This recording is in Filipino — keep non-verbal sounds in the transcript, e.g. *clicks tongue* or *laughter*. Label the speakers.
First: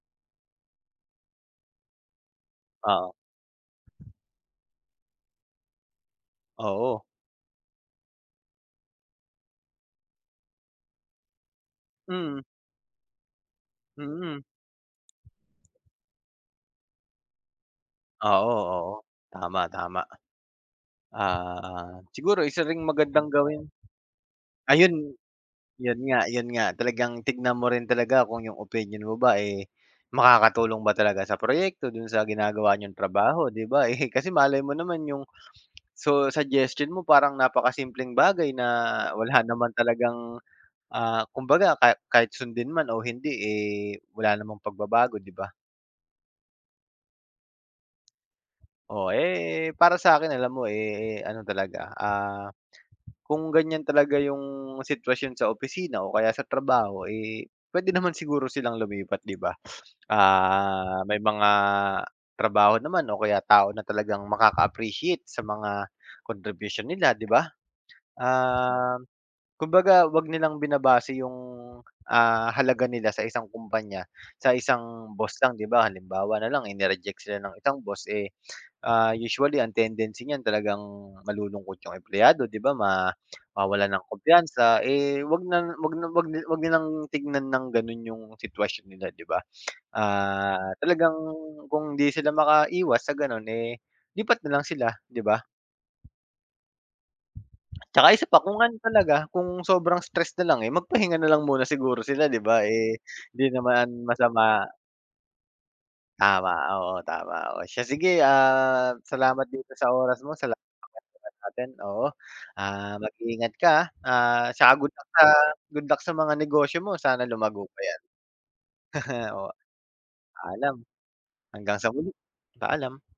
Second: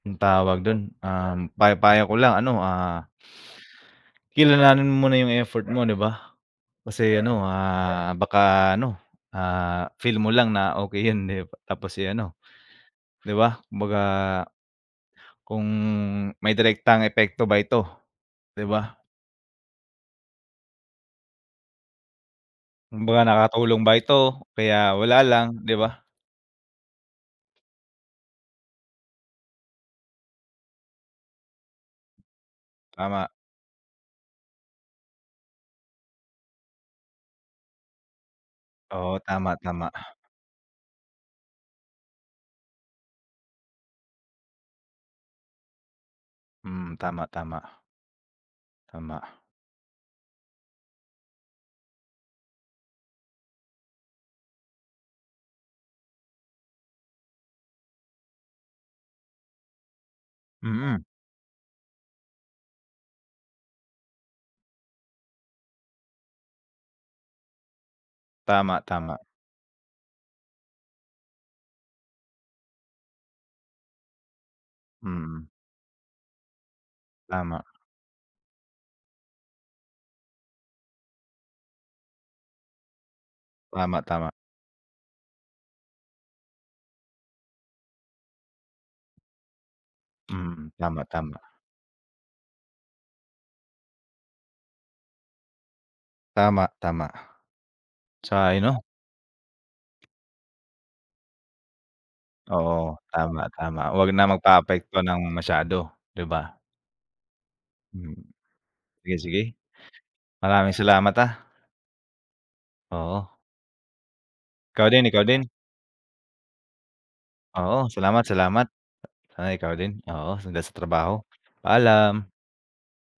Speaker 1: Yung tawag dun, um, pay payo ko lang ano, ah,
Speaker 2: Oo.
Speaker 1: kilalanin mo muna yung effort mo, 'di ba?
Speaker 2: Oo.
Speaker 1: Kasi ano, ah, baka ano, ah, feel mo lang na okey yun tapos eh, ano.
Speaker 2: Mm.
Speaker 1: Di ba, kumbaga
Speaker 2: Mm.
Speaker 1: kung may direktang epekto ba ito,
Speaker 2: Oo,
Speaker 1: 'di
Speaker 2: oo,
Speaker 1: ba?
Speaker 2: tama-tama. Ah, siguro isa ring
Speaker 1: Kumbaga
Speaker 2: magandang gawin.
Speaker 1: nakatulong ba ito o kaya
Speaker 2: Ayun,
Speaker 1: wala lang, 'di
Speaker 2: 'yon
Speaker 1: ba?
Speaker 2: nga 'yon nga talagang tignan mo rin talaga kung yung opinion mo ba eh, makakatulong ba talaga sa proyekto do'n sa ginagawa niyong
Speaker 1: Tama.
Speaker 2: trabaho, 'di ba eh. Kasi malay mo naman yung su suggestion mo parang napakasimpleng bagay na
Speaker 1: Oo,
Speaker 2: wala
Speaker 1: tama,
Speaker 2: naman
Speaker 1: tama.
Speaker 2: talagang, ah, kumbaga ka kahit sundin man o hindi eh, wala namang pagbabago, 'di ba?
Speaker 1: Hmm, tama, tama.
Speaker 2: Oo,
Speaker 1: Tama.
Speaker 2: eh, para sa'kin alam mo eh, ano talaga, ah, kung ganiyan talaga yung sitwasyon sa opisina o kaya sa trabaho eh, puwede naman siguro silang lumipat, 'di ba? Ah,
Speaker 1: Mm.
Speaker 2: may mga trabaho naman o kaya tao na talagang makaka-appreciate sa mga contribution nila, 'di ba?
Speaker 1: Tama,
Speaker 2: Um,
Speaker 1: tama.
Speaker 2: kumbaga 'wag nilang binabase yung, ah, halaga nila sa isang kumpanya, sa isang boss
Speaker 1: Mm.
Speaker 2: lang, 'di ba? Halimbawa nalang eh ni-reject sila ng
Speaker 1: Tama.
Speaker 2: isang boss eh, ah, usually ang tendency niyan talagang malulungkot yung empleyado, 'di ba, ma mawawalan
Speaker 1: Tama,
Speaker 2: ng
Speaker 1: tama.
Speaker 2: kumpiyansa eh, 'wag na 'wag na 'wag 'wag nilang tingnan ng gano'n yung sitwasyon nila, 'di ba? *clicks tongue* Ah,
Speaker 1: Mm, tama,
Speaker 2: talagang
Speaker 1: tama.
Speaker 2: kung hindi sila makaiwas sa gano'n eh, lipat na lang sila, 'di ba?
Speaker 1: Tama, tama.
Speaker 2: Tsaka isa pa kung
Speaker 1: Sang-ayon
Speaker 2: ano
Speaker 1: ako.
Speaker 2: talaga, kung sobrang stress nalang eh, magpahinga nalang muna siguro sila, 'di ba,
Speaker 1: Oo,
Speaker 2: eh,
Speaker 1: tama,
Speaker 2: di naman
Speaker 1: tama, 'wag na
Speaker 2: masama.
Speaker 1: magpaapekto ng masyado, 'di
Speaker 2: Tama,
Speaker 1: ba?
Speaker 2: oo, tama, oo, siya
Speaker 1: Hmm.
Speaker 2: sige, ah,
Speaker 1: Sige, sige
Speaker 2: salamat dito sa oras mo. Salamat
Speaker 1: maraming salamat ah.
Speaker 2: *unintelligible* natin, oo, ah,
Speaker 1: Oo.
Speaker 2: mag-iingat ka, ah, tsaka
Speaker 1: Ikaw
Speaker 2: good
Speaker 1: din,
Speaker 2: luck sa
Speaker 1: ikaw din.
Speaker 2: good luck sa mga negosyo mo sana lumago pa
Speaker 1: Oo,
Speaker 2: yan.
Speaker 1: salamat, salamat.
Speaker 2: *chuckles* Oo
Speaker 1: Sana ikaw din oo, less
Speaker 2: paalam.
Speaker 1: sa trabaho.
Speaker 2: Hanggang sa huli.
Speaker 1: Paalam.
Speaker 2: Paalam.